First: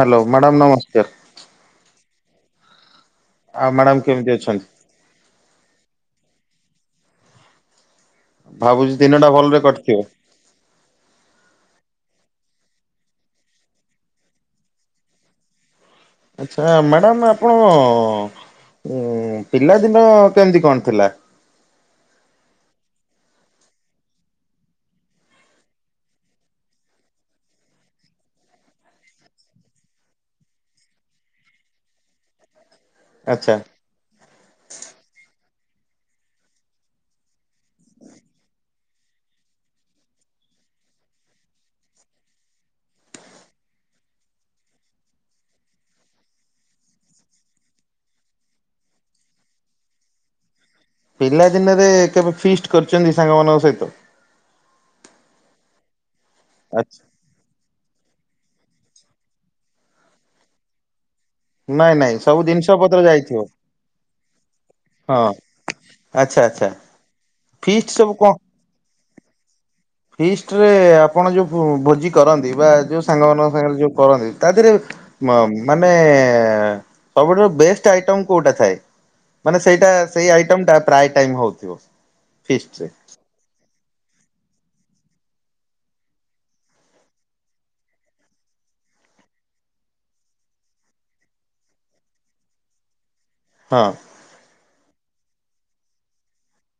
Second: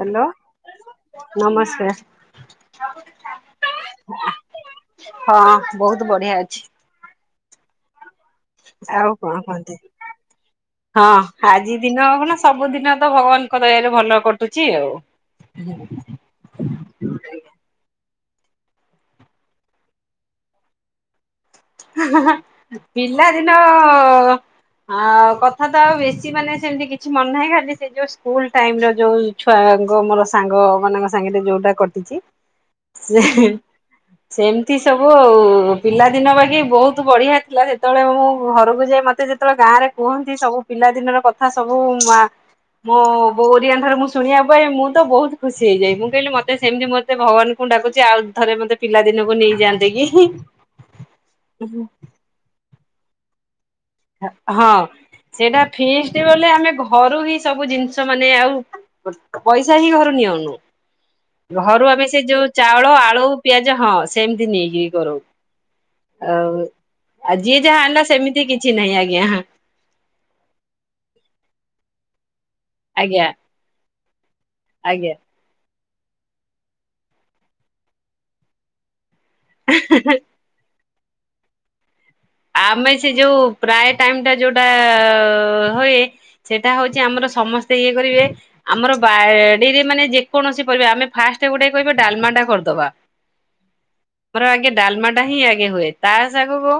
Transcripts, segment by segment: Hello madam ନମସ୍କାର ନମସ୍କାର। [unintelligible] ଆଉ ମ୍ୟାଡ଼ାମ କେମିତି ଅଛନ୍ତି। ହଁ ବହୁତ ବଢିଆ ଅଛି। ଭାବୁଛି ଆଉ ଦିନଟା କଣ ଭଲରେ କୁହନ୍ତି କଟିଥିବ ହଁ ଆଜି ଦିନ ନା ସବୁଦିନ ତ ଭଗବାନଙ୍କ ଦୟରେ ଭଲ କଟୁଛି ଆଉ। ଆଚ୍ଛା ମ୍ୟାଡ଼ାମ ଆପଣ ଉ ପିଲାଦିନ କେମିତି କଣ ଥିଲା। ପିଲାଦିନ କଥା ତ ଆଉ ବେଶୀ ମାନେ ସେମିତି କିଛି ମନେ ନାହିଁ ଖାଲି ସେ ଯୋଉ ସ୍କୁଲ ଟାଇ ର ଯୋଉ ଛୁଆଙ୍କ ମୋର ସାଙ୍ଗ ମାନଙ୍କ ସାଙ୍ଗରେ ଯୋଉଟା କଟିଛି ସେ ଆଚ୍ଛା। ସେମିତି ସବୁ ଆଉ। ପିଲା ଦିନ ବହୁତ ବଢିଆ ଥିଲା ସେତେବେଳେ ମୁଁ ଘରକୁ ଯାଇ ମତେ ଯେତେବେଳେ ଗାଁ ରେ କୁହନ୍ତି ସବୁ ପିଲାଦିନର କଥା ସବୁ ମୋ ଓଡ଼ିଆ ଘରୁ ମୁଁ ଶୁଣିବା ପାଇଁ ମୁଁ ତ ବହୁତ ଖୁସି ହେଇଯାଏ ମୁଁ କହିଲି ମତେ ସେମିତି ମତେ ଭଗବାନଙ୍କୁ ଡାକୁଛି ଆଉ ଥରେ ମତେ ପିଲାଦିନକୁ ନେଇଯାଆନ୍ତି କି? ପିଲାଦିନରେ କେବେ ଫିଷ୍ଟ କରିଛନ୍ତି ସାଙ୍ଗମାନଙ୍କ ସହିତ। ହଁ ସେଇଟା ଫିଷ୍ଟ ସେତେବେଳେ ଆମେ ଆଛା। ଘରୁ ହିଁ ସବୁ ଜିନିଷ ମାନେ ଆଉ। ପଇସା ହିଁ ଘରୁ ନିଅଉନୁ। ଘରୁ ନାଇଁ ଆମେ ନାଇଁ ସେ ସବୁ ଯୋଉ ଜିନିଷ ଚାଉଳ ପତ୍ର ଆଳୁ ଯାଇଥିବ ପିଆଜ ହଁ ସେମତି ନେଇକି କରୁ ହଁ ଆଚ୍ଛା ଆଉ ଆଚ୍ଛା ଯିଏ ଯାହା ଫିଷ୍ଟ ଆଣିଲା ସବୁ କଣ? ସେମିତି କି ଫିଷ୍ଟରେ ଆପଣ ଯୋଉ ଭୋଜି କରନ୍ତି। ଯୋଉ ଆଜ୍ଞା ସାଙ୍ଗମାନଙ୍କ ସାଙ୍ଗରେ ଯୋଉ। କହନ୍ତି। ତା ଦେହରେ ଆଜ୍ଞା। ମାନେ ସବୁଠାରୁ ବେଷ୍ଟ ଆଇଟମ୍ କଉଟା ଥାଏ। ମାନେ ସେଇଟା ସେଇ ଆଇଟମ ଟା ପ୍ରାୟ ଟାଇମ ହଉଥିବ। ଫିଷ୍ଟ ରେ ଆମେ ସେ ଯୋଉ ପ୍ରାୟ। ଟାଇମ ଟା ଯୋଉଟା ହୁଏ ସେଇଟା ହଉଛି ଆମର ସମସ୍ତେ ଇଏ କରିବେ ଆମର ବାଡିରେ ମାନେ ଯେକୌଣସି ପରିବା ଆମେ ଫାଷ୍ଟ ଗୋଟେ କହିବେ ଡାଲମାଟା କରିଦବା। ହଁ ମୋର ଆଗେ ଡାଲମା ହିଁ ଆଗେ ହୁଏ ତା ସାଙ୍ଗ କୁ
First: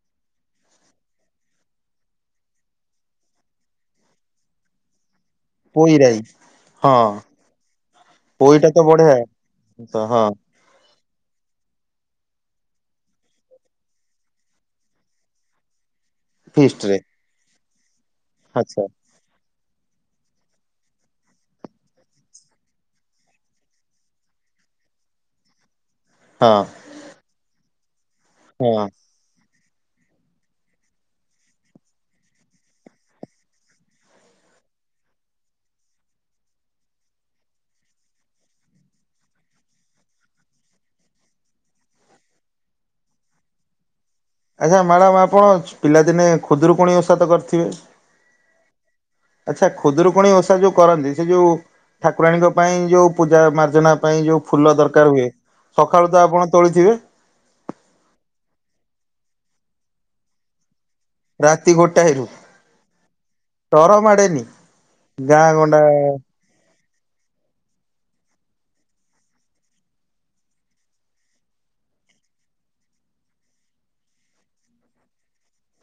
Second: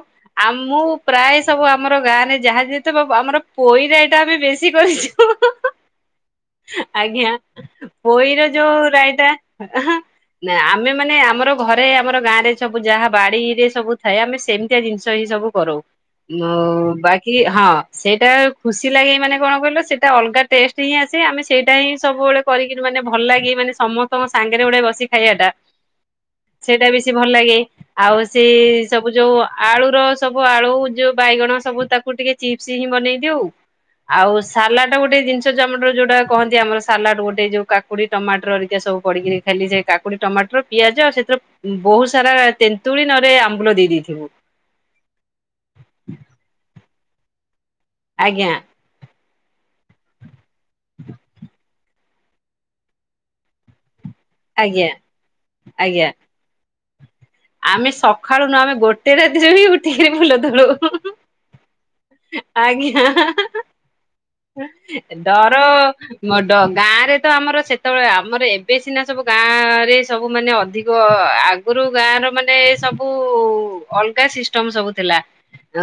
ଆମ ପ୍ରାୟ ସବୁ ଆମର ଗାଁରେ ଯାହା ଯେତେ ଆମର ପୋଇ ଏଇଟା ଆମେ ବେଶୀ କରିଛୁ। ପୋଇ ରାଇ ହଁ ଆଜ୍ଞା ପୋଇର ପୋଇଟା ତ ଯୋଉ ବଢିଆ ରାଇତା ତ ହଁ ନା ଆମେ ମାନେ ଆମର ଘରେ ଆମର ଗାଁ ରେ ସବୁ ଯାହା ବାଡିରେ ସବୁ ଥାଏ ଆମେ ସେମିତିଆ ଜିନିଷ। ଏଇ ସବୁ କରୁ। ଫିଷ୍ଟ ରେ ବାକି ହଁ। ସେଇଟା ଆଚ୍ଛା ଖୁସି ଲାଗେ ମାନେ କଣ କହିଲ? ସେଇଟା ଅଲଗା ଟେଷ୍ଟ ହିଁ ଆସେ ଆମେ ସେଇଟା ହିଁ ସବୁବେଳେ କରିକି ମାନେ ଭଲ ଲାଗେ ମାନେ ସମସ୍ତଙ୍କ ସାଙ୍ଗରେ ଗୋଟେ ବସି ଖାଇବାଟା ହଁ ସେଇଟା ବେଶୀ ଭଲ ଲାଗେ। ଆଉ ସେ ହଁ ସବୁ ଯୋଉ ଆଳୁ। ସବୁ ଆଳୁ ଯୋଉ ବାଇଗଣ ସବୁ ତାକୁ ଟିକେ ଚିପ୍ସ ହିଁ ବନେଇ ଦିଉ ଆଉ ସାଲାଡ ଗୋଟେ ଜିନିଷ ଜମଟ ଯୋଉଟା କହନ୍ତି ଆମର ସାଲାଡ ଗୋଟେ ଯୋଉ କାକୁଡି ଟମାଟର ଏିକ ସବୁ ପଡିକି ଖାଲି ସେ କାକୁଡି ଟମାଟର ପିଆଜ ସେଥିରେ ବହୁତ ସାରା ତେନ୍ତୁଳି ନରେ ଆମ୍ବୁଲ ଦେଇେଇଥିବ ଆଚ୍ଛା ମ୍ୟାଡ଼ାମ ଆପଣ ପିଲାଦିନେ ଖୁଦରୁକୁଣି। ହସତ କରିଥିବେ। ଆଜ୍ଞା ଆଚ୍ଛା ଖୁଦରୁ କଣ ବ ଯୋଉ କରନ୍ତି ସେ ଯୋଉ। ଠାକୁରାଣୀଙ୍କ ପାଇଁ ଯେଉଁ ପୂଜା ମାର୍ଚ୍ଚନା। ପାଇଁ ଯୋଉ ଫୁଲ ଆଜ୍ଞା ଦରକାର ହୁଏ ଆଜ୍ଞା ସକାଳୁ ତ ଆପଣ ତୋଳିଥିବେ। ଆମେ ସକାଳୁନୁ ଆମେ ଗୋଟେ ରାତିରେ ବି ଉଠିକି ବୁଲ ତଳୁ ରାତି ଗୋଟାଏରୁ ତର ମାଡେନି ଗାଁ ଗଣ୍ଡା ଗାଁରେ ତ ଆମର ସେତେବେଳେ ଆମର ଏବେ ସିନା ସବୁ ଗାଁରେ ସବୁମାନୋନେ ଅଧିକ ଆଗରୁ ଗାଁର ମାନେ ସବୁ ଅଲଗା ସିଷ୍ଟମ ସବୁ ଥିଲା।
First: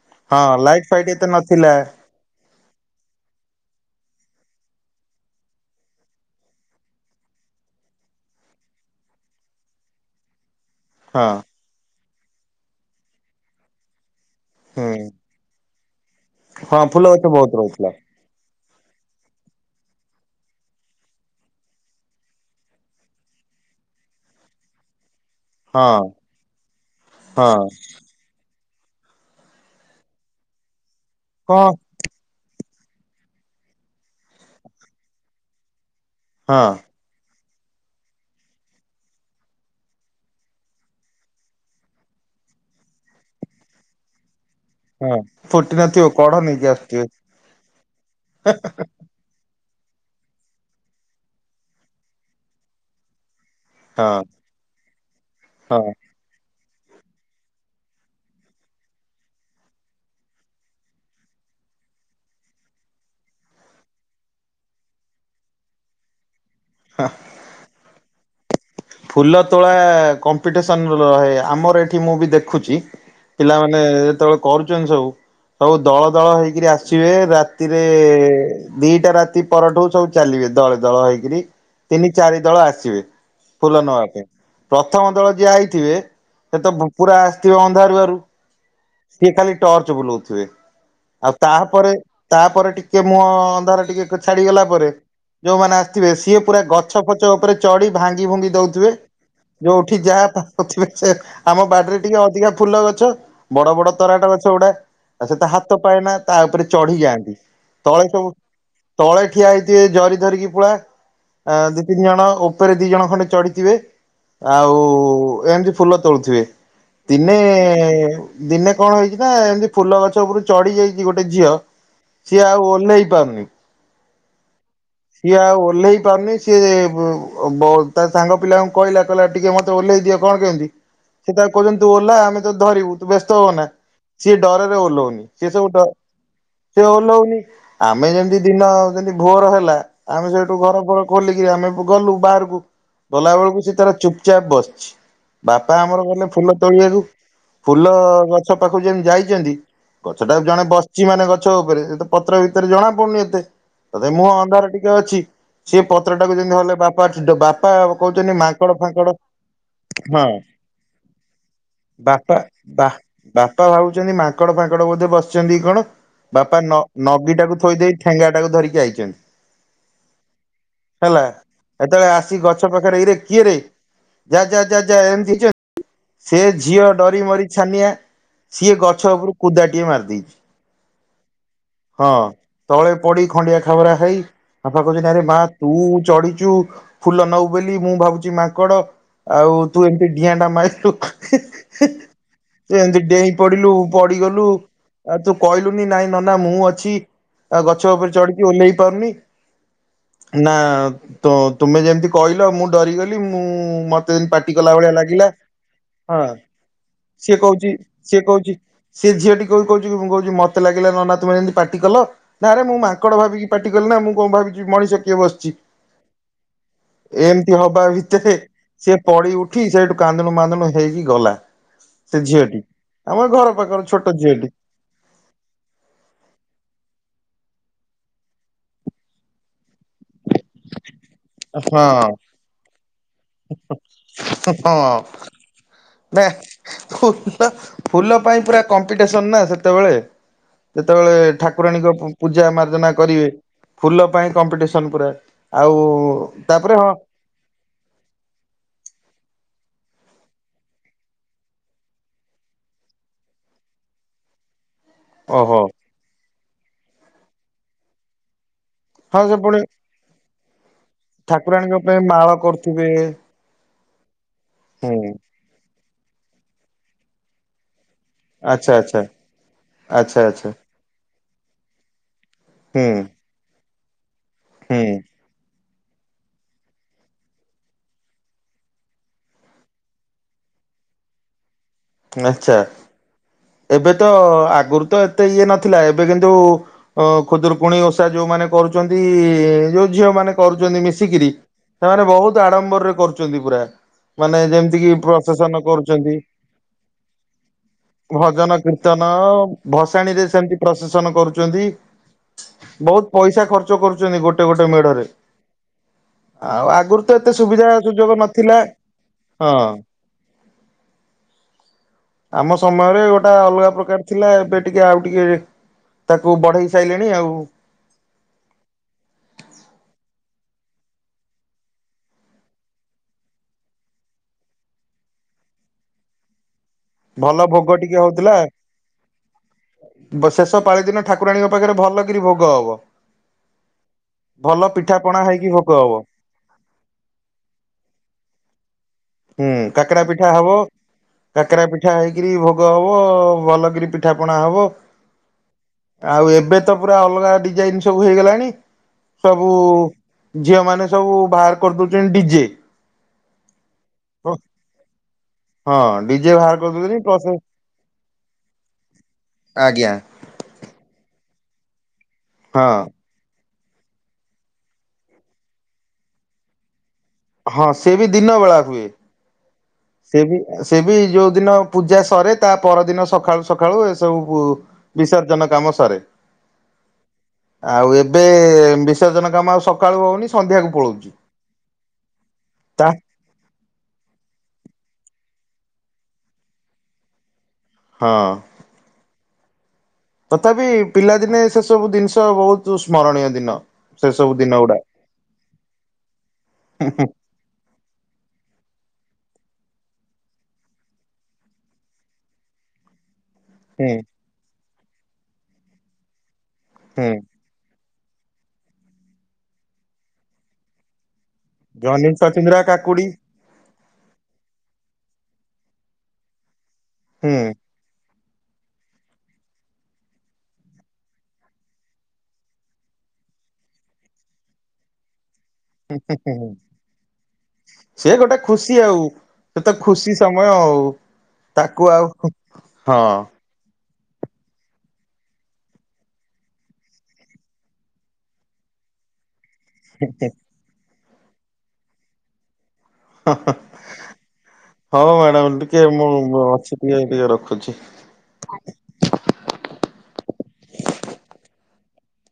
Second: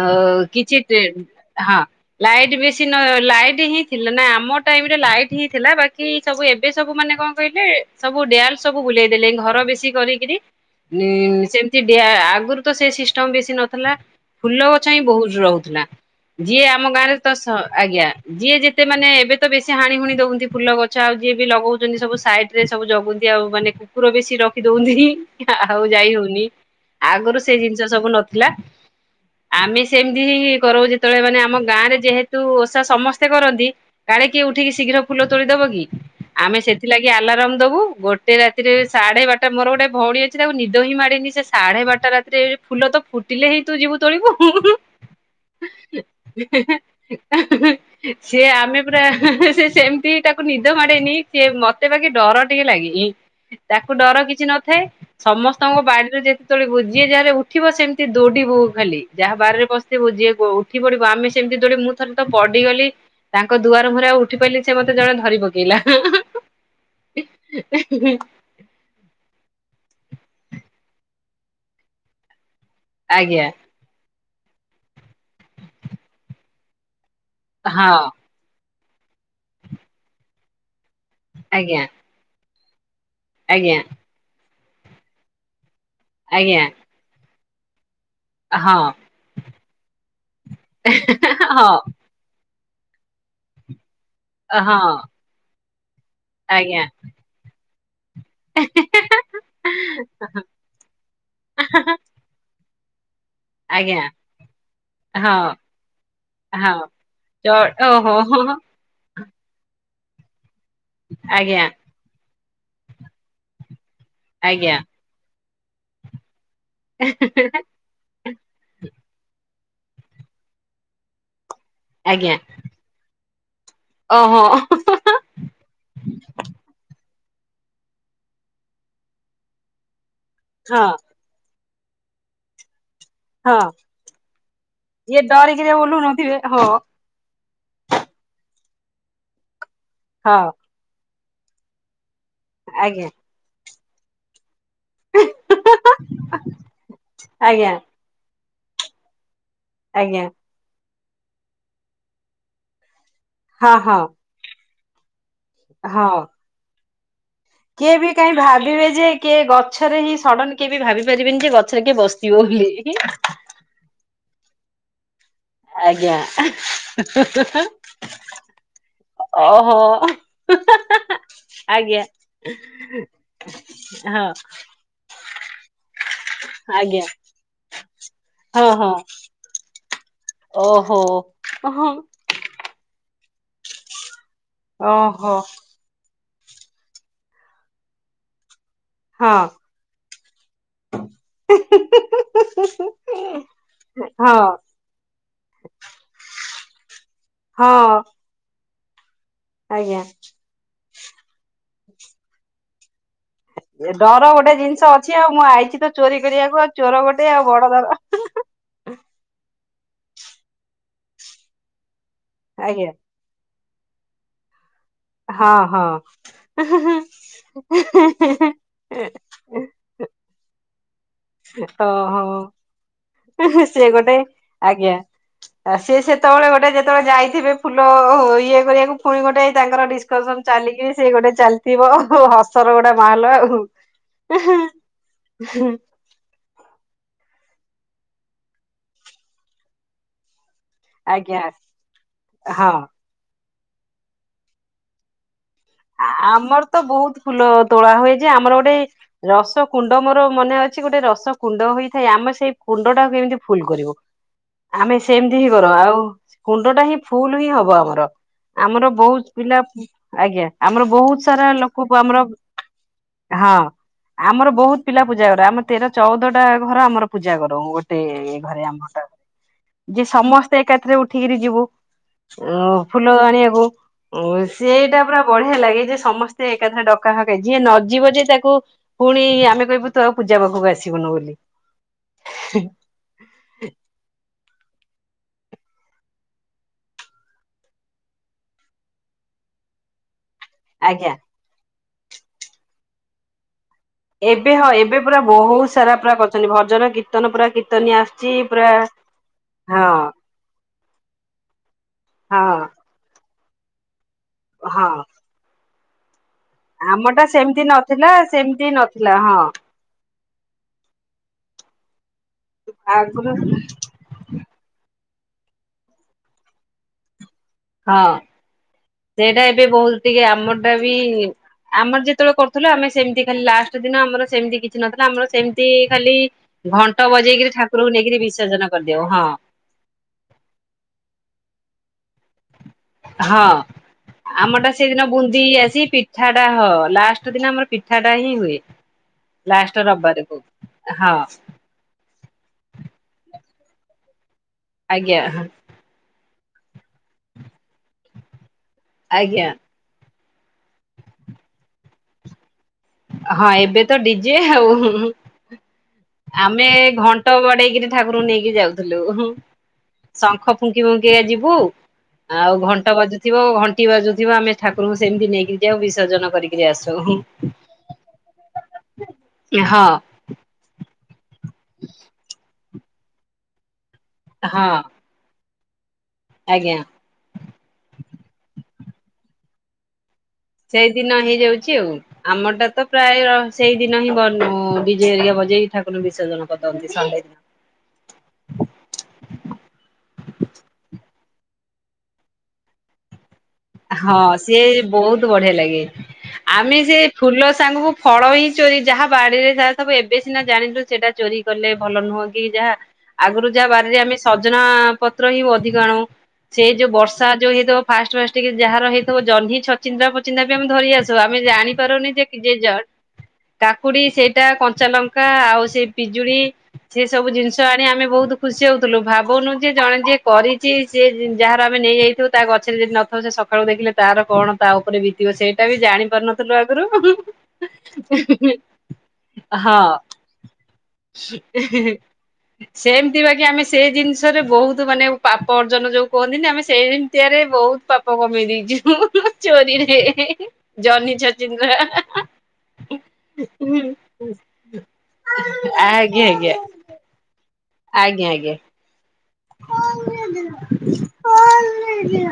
ଅ ହଁ କିଛି ଲାଇଟ ଫାଇଟ ଏତେ ନଥିଲା ହଁ ଲାଇଟ ବେଶ କି ଲାଇଟ ହିଁ ଥିଲା ନା ଆମ ଟାଇମରେ ଲାଇଟ ହିଁ ଥିଲା ବାକି ସବୁ ଏବେ ସବୁ ମାନେ କଣ କହିଲେ ସବୁ ଡଲ ସବୁ ବୁଲେଇ ଦେଲେ ଘର ବେଶୀ କରିକିରି। ହଁ ନ ଆଗରୁ ତ ସେ ସିଷ୍ଟମ ବେଶୀ ନଥିଲା। ଫୁଲ ଗଛ ହୁଁ ହିଁ ବହୁତ ରହୁଥିଲା। ଯିଏ ହଁ ଆମ ଫୁଲ ଗାଁରେ ଗଛ ତ ବହୁତ ରହୁଥିଲା ଆଜ୍ଞା ଯିଏ ଯେେ ଏତେ ମାନେ ଏବେ ତ ବେଶୀ ହାଣି ହୁଣି ଦଉନ୍ତି ଫୁଲ ଗଛ ଆଉ ଯିଏ ବି ଲଗଉଛନ୍ତି ସବୁ ସାଇଡ ରେ ସବୁ ଜଗନ୍ତି ଆଉ ମାନେ କୁକୁର ବେଶୀ ରଖି ଦଉନ୍ତି। ଆଉ ହଁ ଯାଇ ହୋଉଁନି। ଆଗରୁ ସେ ହଁ ଜିନିଷ ସବୁ ନଥିଲା। ଆମେ ସେମିତି ହିଁ କରୁ ଳେ ମାନେ ଆମ କଣ ଗାଁରେ ଯେହେତୁ ସମସ୍ତେ କରନ୍ତି କାଳେ କିଏ ଉଠିକି ଶୀଘ୍ର ଫୁଲ ତୋଳିଦବ କି? ଆମେ ହଁ ସେଥିଲାଗି ଆଲାରମ ଦବୁ ଗୋଟେ ରାତିରେ ସାଢେ ବାରଟା ମୋର ଗୋଟେ ଭଉଣୀ ଅଛି ତାକୁ ନିଦ ହିଁ ମାଡନି ସେ ସାଢେ ବାରଟା ରାତିରେଉ ଫୁଲ ତ ଫୁଟିଲ ହେଇ ତୁ ଯିବୁ ତୋଳିବୁ। ହଁ ଫୁଟି ନଥିବ କଢ ନେଇକି ଆସୁଥିବେ ସେ ଆମେ ପୁରା। ସେମିତି ତାକୁ ନିଦ ସେି ମତେ ବାକି ଡର ଟିକେ ଲାଗେ। ତାକୁ ହଁ ଡର କିଛି ନଥାଏ ହଁ ସମସ୍ତଙ୍କ ବାଡିରୁ ଯେ ୋିବୁ ଯିଏ ଯାହାାରେ ଉଠିବ ସେମିତି ଦୌଡିବୁ ଖାଲି ଯାହା ବାରାରେରେ ବସଥିବୁ ଯିଏ ଉଠି ପଡିବୁ ଆମେ ସେମିତି ଦୌଡିବୁ ମୁଁ ଥରେ ତ ପଡିଗଲି ତାଙ୍କ ଦୁଆର ମୁରେ ଆଉ ଉଠି ପାରିଲି ନାହିଁ ସେ ମତେ ଜଣେ ଧରି ପକେଇଲା। [inaudible] ଫୁଲ ତୋଳା କମ୍ପିଟିସନ ରହେ ଆମର ଏଠି ମୁଁ ବି ଦେଖ ଦେଖୁଛି ଆଜ୍ଞା ପିଲାମାନେ ଯେତେବେଳେ କରୁଛନ୍ତି ସବୁ ସବୁ ଦଳ ଦଳ ହେଇକିରି ଆସିବେ। ରାତିରେ ହଁ ଦିଟା ରାତି ପରଠୁ ସବୁ ଚାଲିବେ ଦଳ ଦଳ ହେଇକରି ଆଜ୍ଞା ତିନି ଚାରି ଦଳ ଆସି ଆସିବେ। ଆଜ୍ଞା ଫୁଲ ନବା ପାଇଁ ପ୍ରଥମ ଦଳ ଯିଆ ହେଇଛି। ଥିବେ ଏ ଆଜ୍ଞା ତ ପୁରା ଅନ୍ଧାର ବାରୁ ହଁ। ଟର୍ଚ ବୁଲଉଥିବେ। ଆଉ ହଁ ତାପରେ ତାପରେ ଟିକେ ମୁୋ ଅନ୍ଧାରରେ ଟିକେ ଛାଡିଗଲା ପରେ ହଁ ଯୋଉମାନେ ଆ େ ସିଏ ପୁରା ଆଜ୍ଞା। ଗଛ ଫଛ ଉପରେ ଚଡ଼ି ଭାଙ୍ଗି ଭଙ୍ଗି ଦଉଥିବେ ଯୋଉଠି ଯାହା ପାଉଥିବେ ଆମ ବାଡିରେ ଟିକେ ଅଧିକା ଫୁଲ [unintelligible] ବଡ ବଡ ଆଜ୍ଞା ତରାଟା ଅଛ ଗଉଟା ଆଉ ହଁ ସେଟ ହାତ ପାଏନା ତା ଉପରେ ହଁ ଚଢି ଯାଆନ୍ତି ଚ ତଳେ ଓହୋ ସବୁ ହୋ, ହୋ, ତଳେ ଠିଆଇଥିବେ ଜରି ଧରିକି ଆଜ୍ଞା ପ ଦି ତିନି ଜଣ ଉପରେ ଦି ଜଣ ଖଣ୍ଡେ ଚଢିଥିବେ ଆଉ ଆଜ୍ଞା ଏିତି ଫୁଲ ତୋଳୁଥିବେ। ତିନେ ଦିନେ କଣ ହେଇଛି ନା ନା ଏମିତି ଫୁଲ ଗଛ ଉପରୁ ଚଢି ଯାଇଛି ଗୋଟେ ଝିଅ ଆଜ୍ଞା ସିଏ ଆଉ ଓହ୍ଲେଇ ପାରୁନି। ଓହୋ। ସିଏ ଆଉ ଓହ୍ଲେଇ ପାରୁନି ସିଏ ତା ସାଙ୍ଗ ପିଲାଙ୍କୁ କହିଲା କହିଲା ଟିକେ ମତେ ଓହ୍ଲେଇ ଦିଅ। କଣ କେମିନ୍ତି ହଁ ସେ ତା କହୁଛନ୍ତି ତୁ ଓଲହା ଆମେ ତ ଧରିବୁ। ବ୍ୟସ୍ତ ହଁ ହୋନା ସିଏ ଡରରେ ଇଏ ଓହ୍ଲୋଉନି ସି ଡରିକିରି ସବୁଡ ଓହ୍ଲଉନଥିବେ ହଁ ସି ଓ୍ଲହଉନି ଆମେ ଯେମତି ଦିନ ଯଦି ଭୋର ହେଲା ଆମେ ହଁ ସେଇଠୁ ଘରଫର କଲିକିରି ଆମେ ଗଲୁ ବାହାରକୁ ଆଜ୍ଞା ଗଲାବେେଳକୁ ସେଠ ତାର ଚୁପଚାପ ବସ ବାପା ଆମର ଗଲେ ଫୁଲ ତୋଳିବାକୁ ଆଜ୍ଞା ଫୁଲ ଗ ସ ପାଖକୁ ଯେମିତି ଯାଇଛନ୍ତି ଆଜ୍ଞା ଗଛଟା ଜଣେ ବସ ମାନେ ଗଛ ଉପରେ ସେ ପତ୍ର ଭିତରେ ଜଣାପଡୁନି ଏ ହଁ ହଁ ତଥାପି ମୁଁ ଆନ୍ଧାର ଟି ଅଛି। ସେ ହଁ ପତ୍ର ଟାକୁ ଯେମିତି ଧରିଲେ ବାପ କିଏ ବି କାହିଁ ଭାବିବେ ଯେ ଫାଙ୍କଡ କିଏ ଗଛରେ ହିଁ ହଁ ସଡନ କିଏ ବି ଭାବି ପାରିବେନି ଯେ ଗଛରେ କିଏ ବାପା ବସିଥିବ ବୋଲି। [inaudible] [inaudible] ବସ ଛନ୍ତି କଣ ଆଜ୍ଞା ବାପା ନଗୀ ଟାକୁ ଥୋଇଦେଇ ଠେଙ୍ଗା ଟାକୁ ଧରିକି ଆଇଛନ୍ତି। ଓହୋ [inaudible] ହେଲା ଆଜ୍ଞା ସେତେବେଳେ ଆସି ଗଛ ପାଖରେ ଏଇରେ କିଏରେ ହଁ ଯା ଯା ଯା ଏମିତି ସେ ଝିଅ ଆଜ୍ଞା ଡରି ମରି ଛାନିଆ ହଁ ସିଏ ହଁ ଗଛ ଉପରୁ କୁଦାଟିଏ ମାର [inaudible] ଓହୋ ହଁ। ପଡ଼ି ଖଣ୍ଡିଆ ଖାବରା ହେଇ ବାପା କହୁଛନ୍ତି ଆରେ ଓହୋ ମା ତୁ ଚଢି ଫୁଲ ନବୁବୋଲି ମୁଁ ଭାବୁଛି ମା ଙ୍କଡ ହଁ ଆଉ ତୁ ଏ ଡିଆଁ ଟା ମାରି ତୁ ହିଁ ହିଁ ହିଁ ଏମିତି ଡେଇଁ ପଡିଲୁ ହଁ ପଡିଗଲୁ ଆଉ ତୁ କହିଲୁନି ନାଇଁ ନନା ମୁଁ ଅ ଛି ଆଉ ଗଛ ହଁ ଉପରେ ଚଢିକି ଓହ୍ଲେଇକି ପମି ଆଜ୍ଞା। ନା ତ-ତୁମେ ଯେମିତି କହିଲ ମୁଁ ଡରିଗ ଡର ଗୋଟେ ଜିନିଷ ଅଛି ଲାଗିଲା ଆଉ ମୁଁ ଆ ହଁ ସିଏ କହୁଛି ଦର ସିଏ କହୁଛି ସେ ଝିଅଟି କ-କହୁଛି କ-କହୁଛି ମତେ ଲାଗିଲା ନନା ମୁଁ ଏମିତି ପାଟି କଲ। ନାଁରେ ମୁଁ ଆଜ୍ଞା। ମାଙ୍କଡ ଭାବିକି ପାଟି କଲି ନା ମୁଁ କଣ ଭାବି ମଣିଷ କିଏ ବସିଛି ହଁ ହଁ। ଏମତି ହବା ଭିତରେ ସିଏ ପଡି ଉଠି ସେଠୁ କାନ୍ଦୁଣୁ ମାନ୍ଦୁଣୁ କଣ ହେଇଚି? ଗଲା ସେ ଝିଅଟି। ଆମ ଘର ହିଁ ହିଁ ପାଖର ସିଏ ଛୋଟ ଗୋଟେ ଝିଅଟି ଆଜ୍ଞା ସିଏ ସେତେବେଳେ ଗୋଟେ ଯେତେବେଳେ ଯାଇଥିବେ ଫୁଲ ଇଏ କରିବାକୁ ପୁଣି ଗୋଟେ ତାଙ୍କର ଡିସକସନ ଚାଲିକି ସେ ଗୋଟେ ଚାଲିଥିବ ହ ହଁ ହସର ଗୋଡା ମାହଲ ଆଉ ଇହଁ ହଁ। ହିଁ। ନା ଫୁଲହ ଫୁଲ ପାଇଁ ପୁରା କମ୍ପିଟିସନ ନା ସେତେବେଳେ। ଯେତେବେଳେ ଆଜ୍ଞା ଠାକୁରାଣୀଙ୍କ ପୂଜା ହଁ। ମାର୍ଜ୍ଚନା କରିବେ। ଫୁଲ ପାଇଁ କମ୍ପିଟିସନ ପୁରା। ଆଉ ଆମର ତାପରେ ତ ହଁ ବହୁତ ଫୁଲ ତୋଳା ହୁଏ ଯେ ଆମର ଗୋଟେ ରସ କୁଣ୍ଡ ମୋର ମନେ ଅଛି ଗୋଟେ ରସ କୁଣ୍ଡ ହୋଇଥାଏ ଆମେ ସେଇ କୁଣ୍ଡ ଟାକୁ କେମିତି ଫୁଲ କରିବୁ। ଆମେ ସେମିତି ହିଁ ଓହୋ କରୁ ଆଉ କୁଣ୍ଡ ଟା ହିଁ ଫୁଲ ହିଁ ହବ ଆମର। ଆମର ହଁ ବହୁତ ସେ ପିଲା ପୁଣି ଆଜ୍ଞା। ଆମର ବହୁତ ସାରା ଠାକୁରାଣୀଙ୍କ ଲୋକ ପାଇଁ ଆମର ମାଳ କରୁଥିବେ ହଁ। ଆମର ବହୁତ ପିଲା ହୁଁ ପୂଜା କର। ଆମ ତେର ଚଉଦଟା ଘର ଆମର ପୂଜା କରୁ ଗୋ ଟେ ଏ ଘରେ ଆଚ୍ଛା ଆଚ୍ଛା ଆମ୍ଭଟା ଯିଏ ଆଚ୍ଛା ଆଚ୍ଛା ସମସ୍ତେ ଏକାଥରେ ଉଠ ଠିକରି ଯିବୁ। ଓ ହୁଁ ଫୁଲ ଆଣିବାକୁ। ଓ ହୁଁ ସେଇଟା ପୁରା ବଢିଆ ଲାଗେ ଯେ ସମସ୍ତେ ଏକାଥରେ ଡକା ହକା ଯିଏ ନଯିବ ଯେ ତାକୁ ପୁଣି ଆମେ କହିବୁ ତୁ ଆଉ ପୂଜା ପାଖକୁ ଆସିବୁନୁ ବୋଲି। ଆଛା ଏବେ ତ ଆଗ୍ ଆଗରୁ ତ ଏତେ ଇଏ ନଥିଲା ଏବେ କିନ୍ତୁ ଅ ଖୁଦରକୁଣୀ ଓଷା ଯୋଉମାନୋନ କରୁଛନ୍ତି ଯୋଉ ଝିଅ ମାନେ କରୁଛନ୍ତି ଆଜ୍ଞା। ମିଶିକିରି ସେମାନେ ବହୁତ ଆଡମ୍ବରରେ କରୁଛନ୍ତି ପୁରା ମାନେ ଏବେ ହଁ ଯେମିତି କିି ଏବେ ପୁରା ପ୍ରସେସନ ବହୁତ ସାରା କରୁଛନ୍ତି ପୁରା କରିଛନ୍ତି ଭ ଭଜନ କୀର୍ତ୍ତନ ହଁ ଭସାଣୀ ରେ ସେମିତି ପ୍ରଶାସନ କରୁଛନ୍ତି ହଁ ବହୁତ ପଇସା ଖର୍ଚ କରୁ। ଗୋଟେ ଗୋଟେ ହଁ ମେଢରେ ଆଉ ଆଗରୁ ତ ଆମଟା ଏତେ ସେମିତି ସୁବିଧା ସୁଯୋଗ ନଥିଲା ସେମିତି ନଥିଲା ହଁ। ଆମ ସମୟରେ ଗୋଟେ ଆଗରୁ ଅଲଗା ପ୍ରକାର ଥିଲା ଏବେ ଟିକେ ଆଉ। ଟିକେ ତାକୁ ବଢେଇ ସାରିଲେଣି ଆଉ ହଁ ସେଇଟା ଏବେ ବହୁତ ଟିକେ ଆମର ଟା ବି ଆମର ଯେତେବେଳେ କରୁଥିଲୁ ଆମେ ସେମିତି ଖାଲି ଲାଷ୍ଟ ଦିନ ଆମର ସେମିତି କିଛି ନଥିଲା ଆମର ସେମତି ଖାଲି ଘଣ୍ଟ ଭଲ ବଜେଇକିରି ଭୋଗ ଠାକୁରଙ୍କୁ ଟିକେ ନେଇକିରି ହଉଥିଲା ବିସର୍ଜନ କରିଦେଉ ହଁ ଶେଷ ପାଳି ଦିନ ଠାକୁରାଣୀଙ୍କ ପାଖରେ ଭଲ। [inaudible] ହଁ ଆମର ଭଲ ଟା ପିଠା ସେଦିନ ପଣା ବୁନ୍ଦି ହେଇକି ଭୋଗ ଆସି ହବ ପିଠାଟା ହଁ ଲାଷ୍ଟ ଦିନ ଆମର ପିଠାଟା ହିଁ ହୁଏ। ହୁଁ ଲାଷ୍ଟ କାକରା ପିଠା ରବିବାରକୁ ହବ ହଁ କାକରା ପିଠା ହେଇକରି ଭୋଗ ହବ ଭଲ କରି ପିଠା ଣା ହବ ଆଜ୍ଞା ଆଉ ଏବେ ତ ପୁରା ଅଲଗା ଡିଜାଇନ ସବୁ ହେଇଗଲାଣି। ଆଜ୍ଞା ସବୁ ଝିଅମାନୋନେ ସବୁ ବାହାର କରିଦଉଛନ୍ତି ଡିଜେ। ହଁ ଏବେ ତ ଡିଜେ ଆଉ ହଁ ଡିଜେ ବାହାର ଆମେ କରିଦଉଛନ୍ତି ପ୍ଲସ ଘଣ୍ଟ ବଡେଇକିରି ଠାକୁରଙ୍କୁ ନେଇକି ଯାଉଥିଲୁ ଆଜ୍ଞା ଶଙ୍ଖ ଫୁଙ୍କି ଫୁଙ୍କି ଆଜି ହୁ। ଆଉ ହଁ ଘଣ୍ଟା ବାଜୁଥିବ ଘଣ୍ଟ ବାଜୁଥିବ ଆମେ ଠାକୁଙ୍କୁ ସେମତି ନେଇକି ଯାଉଉ ବିସର୍ଜନ କରିକି ଆସୁ। ହ। ହଁ ସେ ବି ଦିନ ବେଳା ହୁଏ। ସେ ବି ସେ ବି ଯୋଉ ଦିନ ପୂଜା ସରେ ତା ତା ପରଦିନ ସକାଳୁ ସକାଳୁ ସବ ବିସର୍ଜନ କାମ ସାରେ। ଆଜ୍ଞା ଆଉ ଏବେ ସେଜନ କାମ ଆଉ ସକାଳୁ ହଉନି। ସନ୍ଧ୍ୟାକୁ ପଳଉଛି। ସେଇଦିନ ହେଇଯାଉଛି ଆଉ ଆମଟା ତ ତା ପ୍ରାୟ ସେଇଦିନ ହିଁ ବ ବିଜେ ଏରିଆ ବଜେଇ ଠାକୁର ବିସର୍ଜନ କରିଦନ୍ତି ସେ ଦିନ। ହଁ। ତଥାପି ପିଲାଦିନେ ସେ ସବୁ ଜିନିଷ ବହୁତ ସ୍ମରଣୀୟ ଦିନ। ସେ ହଁ ସବୁ ଦିନ ସିଏ ଗୁଡା ବହୁତ ବଢିଆ ଲାଗେ ଆମେ ସେ ହୁଁ ଫୁଲ ସାଙ୍ଗକୁ ଫଳ ହିଁ ଚୋରି ଯାହା ବାଡିରେ ସବୁ ଏବେ ସିନା ଜାଣିଲୁ ସେଇଟା ଚୋରି କଲେ ଭଲ ନୁହଁ କି ଯାହା ଆଗରୁ ଯାହା ହୁଁ ବାରିରେ ଆମେ ସଜନା ପତ୍ର ହିଁ ଅଧିକା ଆଣ ସେ ଯୋଉ ହୁଁ ବର୍ଷା ଯୋଉ ହେଇତ ଫା ଟିକେ ଯାହାର ହେଇଥିବ ଜହ୍ନିଛଚିନ୍ଦା ପଚିନ୍ଦା ବି ଆମେ ଧରି ଆସୁ। ଆମେ ଜହ୍ନି ଜାଣିପାରୁନି ଯେ ଛଚିନ୍ଦ୍ରା ଜ କାକୁଡି କାକୁଡି ସେଇଟା କଞ୍ଚା ଲଙ୍କା ଆଉ ସେ ପିଜଳି ସେ ସବୁ ହୁଁ ଜିନିଷ ଆଣି ଆମେ ବହୁତ ଖୁସି ହେଉଥିଲୁ ଭାବୁନୁ ଯେ ଜଣେ ଯିଏ କରିଛି ସେଏ ଯାହାର ଆମେ ନେଇଯାଇଥିବୁ ତା ଗଛରେ ଯ ନ ସକାଳୁ ଦେଖିଲେ ତାର କଣ ତା ଉପରେ ବି ବିତିବ ସେଇଟା ଜାଣି ପାରୁନଥିଲୁ ଆଗରୁ ସେ ଗୋଟେ ଖୁସି ଆଉ ସେ ତ ହଁ ଖୁସି ସମୟ ଆଉ ତାକୁ ଆଉ ହଁ। ସେମିତି ବାକି ଆମେ ସେ ଜିନିଷରେ ବହୁତ ମାନେ ପାପ ଅର୍ଜନ ଯୋଉ କୁହନ୍ତିନ ଆମେ ସେତିଆରେ ବହୁତ ପପ କମେଇ ଦେଇଛୁ। ଚୋରିରେ ଜନ ଜତିନ୍ଦ୍ର ହଉ ମ୍ୟାଡ଼ାମ ଟିକେ ମୁଁ ଆଜ୍ଞା ଆଜ୍ଞା ଅଛି ଟିକେ ଟିକେ ରଖୁଛି। ଆଜ୍ଞା ଆଜ୍ଞା। ହ କଲେଲି।